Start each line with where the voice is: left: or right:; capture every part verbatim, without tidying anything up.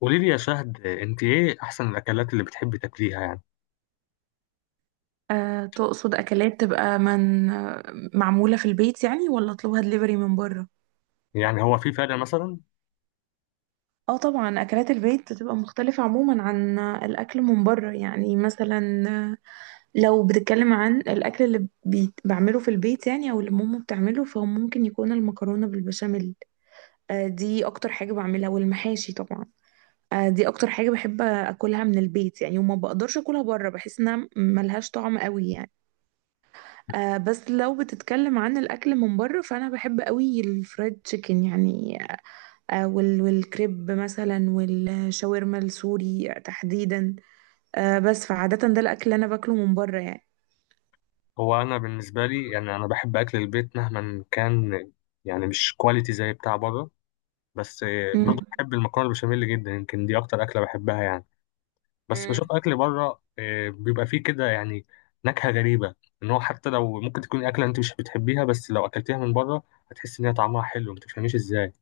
left: قولي لي يا شهد، انت ايه احسن الاكلات اللي بتحبي تاكليها يعني؟
right: أه تقصد أكلات تبقى من آه، معمولة في البيت يعني ولا أطلبها دليفري من بره؟
left: يعني هو في فرق مثلا؟
right: اه طبعا، أكلات البيت بتبقى مختلفة عموما عن الأكل من بره، يعني مثلا آه، لو بتتكلم عن الأكل اللي بيت- بعمله في البيت يعني أو اللي ماما بتعمله، فهو ممكن يكون المكرونة بالبشاميل. أه دي أكتر حاجة بعملها، والمحاشي طبعا. أه دي أكتر حاجة بحب أكلها من البيت يعني، وما بقدرش أكلها بره، بحس إنها ملهاش طعم قوي يعني. آه بس لو بتتكلم عن الاكل من بره، فانا بحب قوي الفرايد تشيكن يعني. آه وال والكريب مثلا، والشاورما السوري تحديدا. آه بس فعاده، ده الاكل اللي انا باكله من بره يعني.
left: هو انا بالنسبه لي يعني انا بحب اكل البيت مهما كان. يعني مش كواليتي زي بتاع بره، بس
right: مم.
left: برضه بحب المكرونه البشاميل جدا، يمكن دي اكتر اكله بحبها يعني. بس
right: مم.
left: بشوف اكل بره، اه، بيبقى فيه كده يعني نكهه غريبه. ان هو حتى لو ممكن تكون اكله انت مش بتحبيها، بس لو اكلتيها من بره هتحس ان هي طعمها حلو، ما تفهميش ازاي،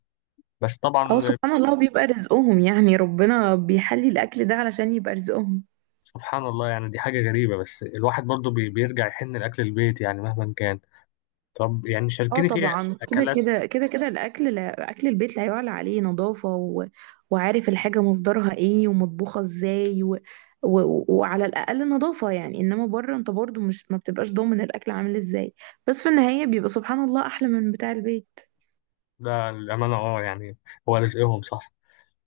left: بس
right: اه،
left: طبعا.
right: سبحان الله بيبقى رزقهم، يعني ربنا بيحلي الاكل ده علشان يبقى رزقهم.
left: سبحان الله، يعني دي حاجة غريبة، بس الواحد برضو بي- بيرجع يحن لأكل البيت يعني مهما كان. طب يعني
right: اه
left: شاركيني في
right: طبعا، كده
left: أكلات.
right: كده كده كده الاكل، لا اكل البيت لا يعلى عليه نظافه، و... وعارف الحاجه مصدرها ايه ومطبوخه ازاي، و... و... وعلى الاقل نظافه يعني، انما بره انت برضو مش ما بتبقاش ضامن الاكل عامل ازاي، بس في النهايه بيبقى سبحان الله احلى من بتاع البيت.
left: ده الأمانة اه يعني، هو رزقهم صح.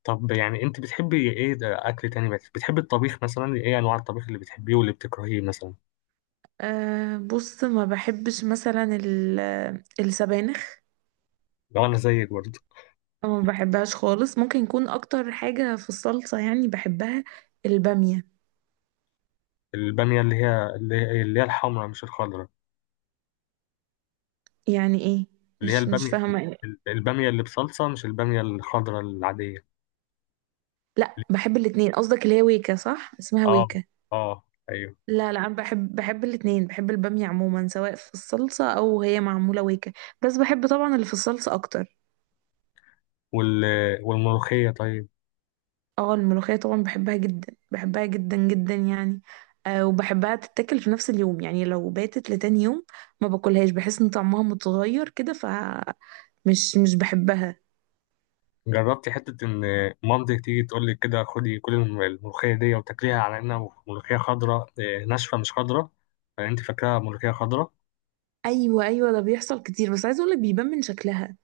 left: طب يعني أنت بتحبي إيه، ده أكل تاني، بت- بتحبي الطبيخ مثلا، إيه أنواع الطبيخ اللي بتحبيه واللي بتكرهيه مثلا؟
right: أه بص، ما بحبش مثلا ال... السبانخ.
left: لو أنا زيك برضو.
right: ما بحبهاش خالص، ممكن يكون اكتر حاجه في الصلصه يعني بحبها. الباميه.
left: البامية اللي هي اللي اللي هي الحمراء مش الخضراء.
right: يعني ايه؟
left: اللي هي
right: مش مش
left: البامية.
right: فاهمه.
left: ال- البامية اللي بصلصة مش البامية الخضراء العادية.
right: لا بحب الاتنين، قصدك اللي هي ويكا؟ صح، اسمها
left: اه،
right: ويكا.
left: اه، أيوه.
right: لا، لا، انا بحب بحب الاتنين، بحب البامية عموما سواء في الصلصة او هي معمولة ويكا. بس بحب طبعا اللي في الصلصة اكتر.
left: وال والملوخية طيب.
right: اه، الملوخية طبعا بحبها جدا، بحبها جدا جدا يعني. آه وبحبها تتاكل في نفس اليوم، يعني لو باتت لتاني يوم ما باكلهاش، بحس ان طعمها متغير كده، ف مش مش بحبها.
left: جربتي حتة إن مامتك تيجي تقول لك كده: خدي كل الم- الملوخية دي وتاكليها على إنها ملوخية خضراء، إيه، ناشفة مش خضراء، فأنت فاكراها ملوخية خضراء؟
right: ايوه، ايوه، ده بيحصل كتير، بس عايزه اقولك بيبان من شكلها.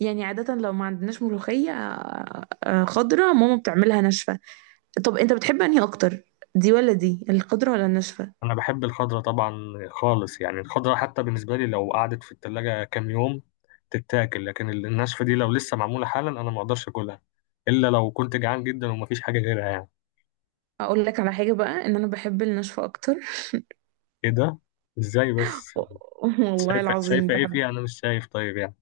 right: يعني عاده لو ما عندناش ملوخيه آه، آه، خضره، ماما بتعملها ناشفه. طب انت بتحب انهي اكتر، دي ولا دي؟ الخضرة ولا الناشفة؟
left: أنا بحب الخضراء طبعا، خالص يعني. الخضراء حتى بالنسبة لي لو قعدت في التلاجة كام يوم تتاكل، لكن ال- الناشفة دي لو لسه معمولة حالا، أنا ما أقدرش أكلها إلا لو كنت جعان جدا ومفيش حاجة غيرها يعني.
right: اقول لك على حاجة بقى، ان انا بحب الناشفة اكتر.
left: إيه ده؟ إزاي بس؟
right: والله
left: شايفة
right: العظيم
left: شايفة إيه
right: بحب.
left: فيها؟ أنا مش شايف طيب يعني.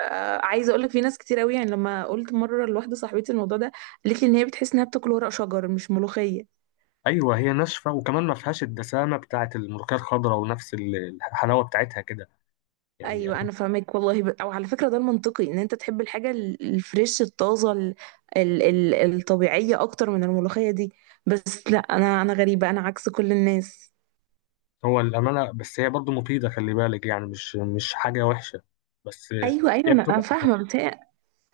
right: آه، عايزة اقول لك في ناس كتير قوي، يعني لما قلت مرة لواحدة صاحبتي الموضوع ده، قالت لي ان هي بتحس انها بتاكل ورق شجر مش ملوخية.
left: ايوه هي ناشفه، وكمان ما فيهاش الدسامه بتاعه الملوخيه الخضراء ونفس ال- الحلاوه بتاعتها كده يعني.
right: ايوه انا فاهمك، والله ب... او على فكرة ده المنطقي ان انت تحب الحاجة ال- الفريش الطازة ال... ال... ال... الطبيعية اكتر من الملوخية دي. بس لا، انا انا غريبة، انا عكس كل الناس.
left: هو الامانه، بس هي برضو مفيده، خلي بالك، يعني مش مش حاجه وحشه، بس
right: ايوه، ايوه،
left: هي
right: انا أنا
left: بتبقى.
right: فاهمه، بس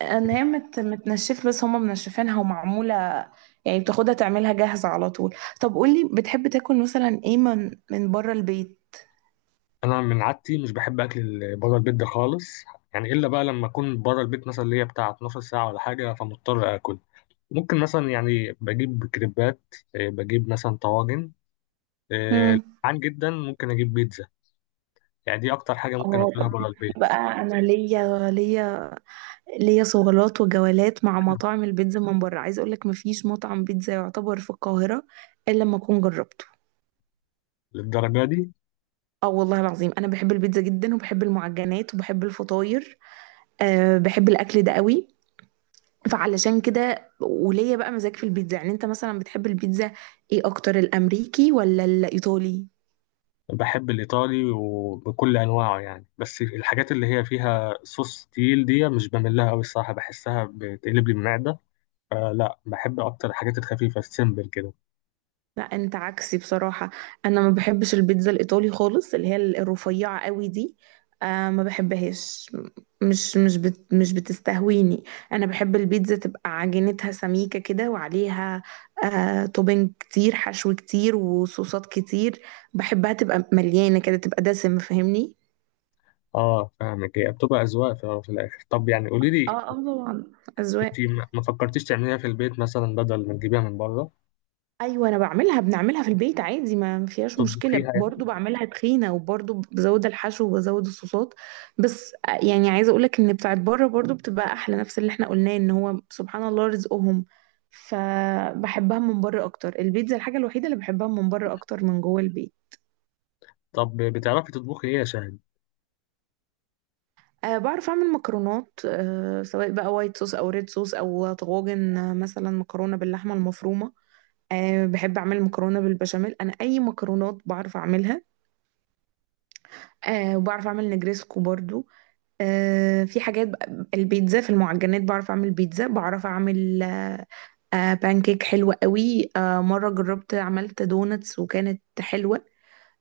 right: ان هي مت متنشف، بس هما منشفينها ومعموله، يعني بتاخدها تعملها جاهزه على طول. طب قولي، بتحب تاكل مثلا ايه من من بره البيت؟
left: انا من عادتي مش بحب اكل بره البيت ده خالص، يعني الا بقى لما اكون بره البيت مثلا اللي هي بتاع اتناشر ساعه ولا حاجه، فمضطر اكل. ممكن مثلا يعني بجيب كريبات، آه، بجيب مثلا طواجن، آه،
right: مم.
left: عن جدا ممكن اجيب بيتزا، يعني دي اكتر حاجه ممكن
right: اه
left: اكلها
right: طب
left: بره
right: بقى،
left: البيت.
right: انا ليا ليا ليا صولات وجولات مع مطاعم البيتزا من بره. عايز اقول لك مفيش مطعم بيتزا يعتبر في القاهره الا لما اكون جربته.
left: للدرجه دي؟
right: اه والله العظيم، انا بحب البيتزا جدا وبحب المعجنات وبحب الفطاير. أه بحب الاكل ده قوي. فعلشان كده، وليا بقى مزاج في البيتزا. يعني انت مثلا بتحب البيتزا ايه اكتر، الامريكي ولا الايطالي؟
left: بحب الإيطالي وبكل أنواعه يعني، بس الحاجات اللي هي فيها صوص تقيل دي مش بميل لها أوي الصراحة، بحسها بتقلب لي المعدة، فلا بحب أكتر الحاجات الخفيفة السيمبل كده.
right: لا انت عكسي بصراحة، انا ما بحبش البيتزا الايطالي خالص، اللي هي الرفيعة قوي دي. آه ما بحبهاش، مش مش بت مش بتستهويني. انا بحب البيتزا تبقى عجينتها سميكة كده، وعليها آه توبينج كتير، حشو كتير، وصوصات كتير. بحبها تبقى مليانة كده، تبقى دسمة فاهمني.
left: اه فاهمك، هي بتبقى أذواق في في الآخر. طب يعني قولي لي،
right: اه، اه، طبعا
left: أنت
right: اذواق.
left: ما ما فكرتيش تعمليها في البيت مثلا بدل ما تجيبيها من بره،
right: ايوه، انا بعملها بنعملها في البيت عادي، ما ما فيهاش
left: تطبخيها
right: مشكله،
left: يعني؟
right: برضو بعملها تخينه وبرضو بزود الحشو وبزود الصوصات. بس آه، يعني عايزه اقولك ان بتاعت بره برضو بتبقى احلى، نفس اللي احنا قلناه ان هو سبحان الله رزقهم. فبحبها من بره اكتر، البيتزا الحاجه الوحيده اللي بحبها من بره اكتر من جوه البيت.
left: طب بتعرفي تطبخي إيه يا شاهد؟
right: أه بعرف اعمل مكرونات، أه سواء بقى وايت صوص او ريد صوص او طواجن، آه، مثلا مكرونه باللحمه المفرومه. أه بحب اعمل مكرونه بالبشاميل، انا اي مكرونات بعرف اعملها. آه وبعرف اعمل نجريسكو برضو. آه في حاجات بقى- البيتزا، في المعجنات بعرف اعمل بيتزا، بعرف اعمل آه آه بانكيك حلوة قوي. آه مرة جربت عملت دونتس وكانت حلوة.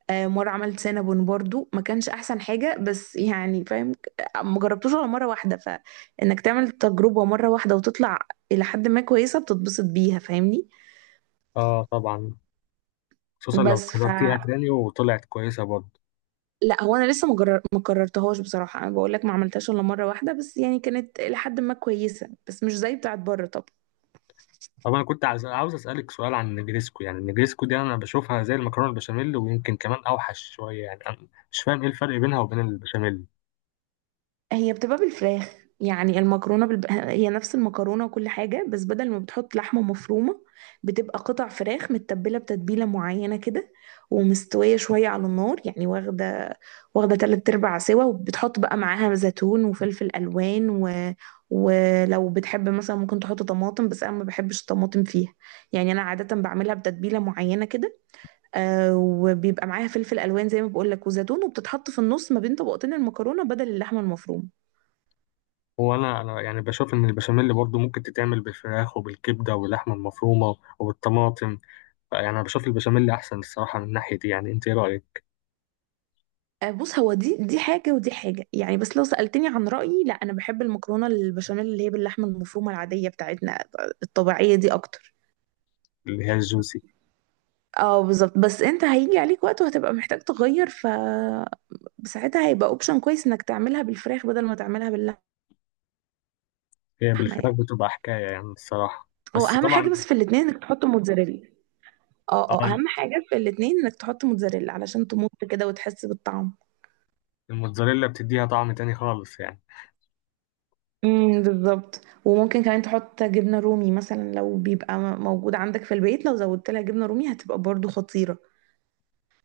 right: آه مرة عملت سينابون برضو، ما كانش احسن حاجة بس يعني فاهم. ما جربتوش غير مرة واحدة، فانك تعمل تجربة مرة واحدة وتطلع الى حد ما كويسة بتتبسط بيها فاهمني.
left: اه طبعا، خصوصا لو
right: بس ف
left: قررتيها تاني وطلعت كويسة برضه.
right: لا هو انا لسه ما جرر- ما قررتهاش بصراحه، انا بقول لك ما عملتهاش الا مره واحده، بس يعني كانت لحد ما كويسه، بس مش زي بتاعت بره طبعا.
left: طب انا كنت عايز عاوز اسالك سؤال عن النجريسكو، يعني النجريسكو دي انا بشوفها زي المكرونه البشاميل، ويمكن كمان اوحش شويه يعني، انا مش فاهم ايه الفرق بينها وبين البشاميل.
right: هي بتبقى بالفراخ، يعني المكرونة بالب... هي نفس المكرونة وكل حاجة، بس بدل ما بتحط لحمة مفرومة، بتبقى قطع فراخ متبلة بتتبيلة معينة كده، ومستوية شوية على النار، يعني واخدة واخدة تلات أرباع سوا، وبتحط بقى معاها زيتون وفلفل ألوان و... ولو بتحب مثلا ممكن تحط طماطم، بس أنا ما بحبش الطماطم فيها. يعني أنا عادة بعملها بتتبيلة معينة كده، آه وبيبقى معاها فلفل ألوان زي ما بقول لك وزيتون، وبتتحط في النص ما بين طبقتين المكرونة بدل اللحمة المفرومة.
left: هو انا انا يعني بشوف ان البشاميل برضو ممكن تتعمل بالفراخ وبالكبده واللحمه المفرومه وبالطماطم. يعني انا بشوف البشاميل احسن الصراحه من ناحيه دي، يعني انت ايه رايك؟
right: آه، بص هو دي دي حاجة ودي حاجة يعني، بس لو سألتني عن رأيي، لا أنا بحب المكرونة البشاميل اللي هي باللحمة المفرومة العادية بتاعتنا الطبيعية دي أكتر.
left: اللي هي الجوسي.
right: اه بالظبط، بس انت هيجي عليك وقت وهتبقى محتاج تغير، ف ساعتها هيبقى اوبشن كويس انك تعملها بالفراخ بدل ما تعملها باللحمة.
left: هي
right: يعني
left: بالفراخ بتبقى حكايه يعني الصراحه،
right: هو
left: بس
right: اهم
left: طبعا.
right: حاجة بس في الاتنين انك تحط موتزاريلا. اه، اه،
left: اه،
right: اهم حاجة في الاتنين انك تحط موتزاريلا علشان تمط كده وتحس بالطعم.
left: الموتزاريلا بتديها طعم تاني خالص يعني.
right: امم بالظبط، وممكن كمان تحط جبنة رومي مثلا لو بيبقى م- موجود عندك في البيت، لو زودت لها جبنة رومي هتبقى برضو خطيرة.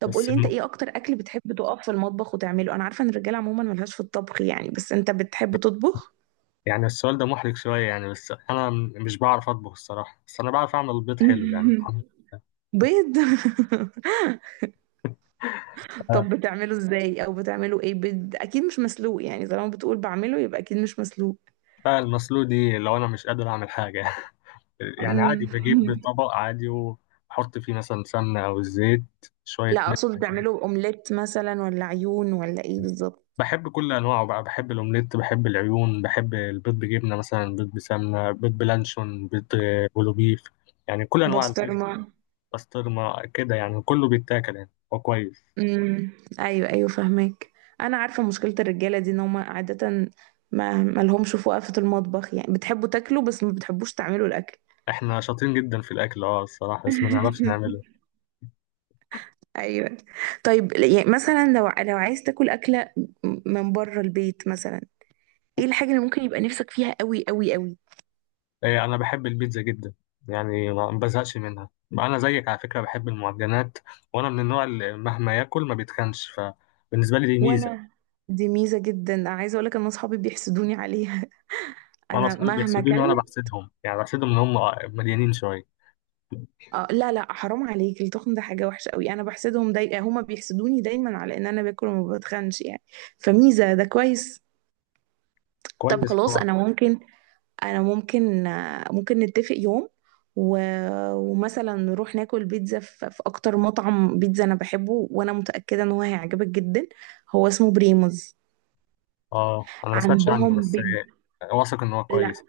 right: طب
left: بس
right: قولي، انت ايه اكتر اكل بتحب تقف في المطبخ وتعمله؟ انا عارفة ان الرجالة عموما ملهاش في الطبخ يعني، بس انت بتحب تطبخ؟
left: يعني السؤال ده محرج شوية يعني، بس أنا م- مش بعرف أطبخ الصراحة، بس أنا بعرف أعمل البيض حلو يعني الحمد
right: بيض. طب بتعمله ازاي، او بتعمله ايه؟ بيض اكيد مش مسلوق، يعني طالما بتقول بعمله يبقى اكيد مش مسلوق.
left: لله. المسلوق دي لو أنا مش قادر أعمل حاجة يعني عادي بجيب
right: مم.
left: طبق عادي وأحط فيه مثلا سمنة أو الزيت، شوية
right: لا،
left: ملح.
right: اقصد بتعمله اومليت مثلا ولا عيون ولا ايه بالظبط؟
left: بحب كل أنواعه بقى، بحب الأومليت، بحب العيون، بحب البيض بجبنة مثلا، بيض بسمنة، بيض بلانشون، بيض آه، بولو بيف، يعني كل أنواع البيض.
right: بسطرمة.
left: بسطرمة كده، يعني كله بيتاكل، يعني هو كويس.
right: امم، ايوه، ايوه، فاهمك. انا عارفه مشكله الرجاله دي، ان هم عاده ما ما لهمش في وقفه المطبخ، يعني بتحبوا تاكلوا بس ما بتحبوش تعملوا الاكل.
left: احنا شاطرين جدا في الأكل اه الصراحة، بس ما نعرفش نعمله.
right: ايوه. طيب يعني مثلا، لو لو عايز تاكل اكله من بره البيت مثلا، ايه الحاجه اللي ممكن يبقى نفسك فيها قوي قوي قوي؟
left: إيه، أنا بحب البيتزا جدا يعني، ما ما بزهقش منها. أنا زيك على فكرة، بحب المعجنات. وأنا من النوع اللي مهما ياكل ما بيتخنش، فبالنسبة لي دي ميزة.
right: وانا، دي ميزه جدا، عايزه اقول لك ان اصحابي بيحسدوني عليها.
left: وأنا
right: انا
left: أصحابي
right: مهما
left: بيحسدوني، وأنا
right: اكلت.
left: بحسدهم يعني، بحسدهم إن هم مليانين شوية.
right: آه، لا، لا، حرام عليك، التخن ده حاجة وحشة قوي، أنا بحسدهم داي... هما بيحسدوني دايما على إن أنا باكل وما بتخنش يعني. فميزة ده كويس. طب
left: كويس
right: خلاص،
left: طبعا.
right: أنا ممكن أنا ممكن آه، ممكن نتفق يوم، و... ومثلا نروح ناكل بيتزا في... في أكتر مطعم بيتزا أنا بحبه، وأنا متأكدة إن هو هيعجبك جدا. هو اسمه بريموز.
left: أه، أنا ما سمعتش عنه،
right: عندهم
left: بس إيه،
right: بيتزا.
left: واثق إن هو كويس.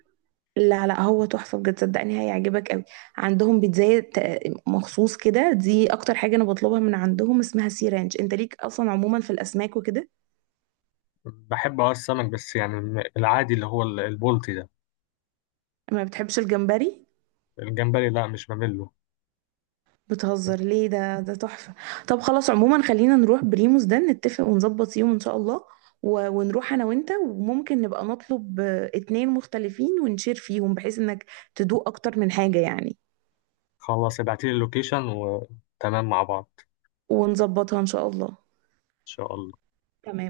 right: لا، لا، هو تحفة بجد، صدقني هيعجبك قوي. عندهم بيتزاية ت- مخصوص كده، دي اكتر حاجة انا بطلبها من عندهم، اسمها سي رانش. انت ليك اصلا عموما في الاسماك وكده؟
left: بحب أه السمك، بس يعني الم- العادي، اللي هو ال- البلطي ده.
right: ما بتحبش الجمبري؟
left: الجمبري لا، مش بمله.
right: بتهزر ليه؟ ده ده تحفة. طب خلاص، عموما خلينا نروح بريموس ده، نتفق ونظبط يوم ان شاء الله، و- ونروح انا وانت، وممكن نبقى نطلب آه، اتنين مختلفين ونشير فيهم بحيث انك تدوق اكتر من حاجة يعني.
left: خلاص ابعتيلي اللوكيشن، وتمام مع بعض.
right: ونظبطها ان شاء الله.
left: إن شاء الله.
right: تمام.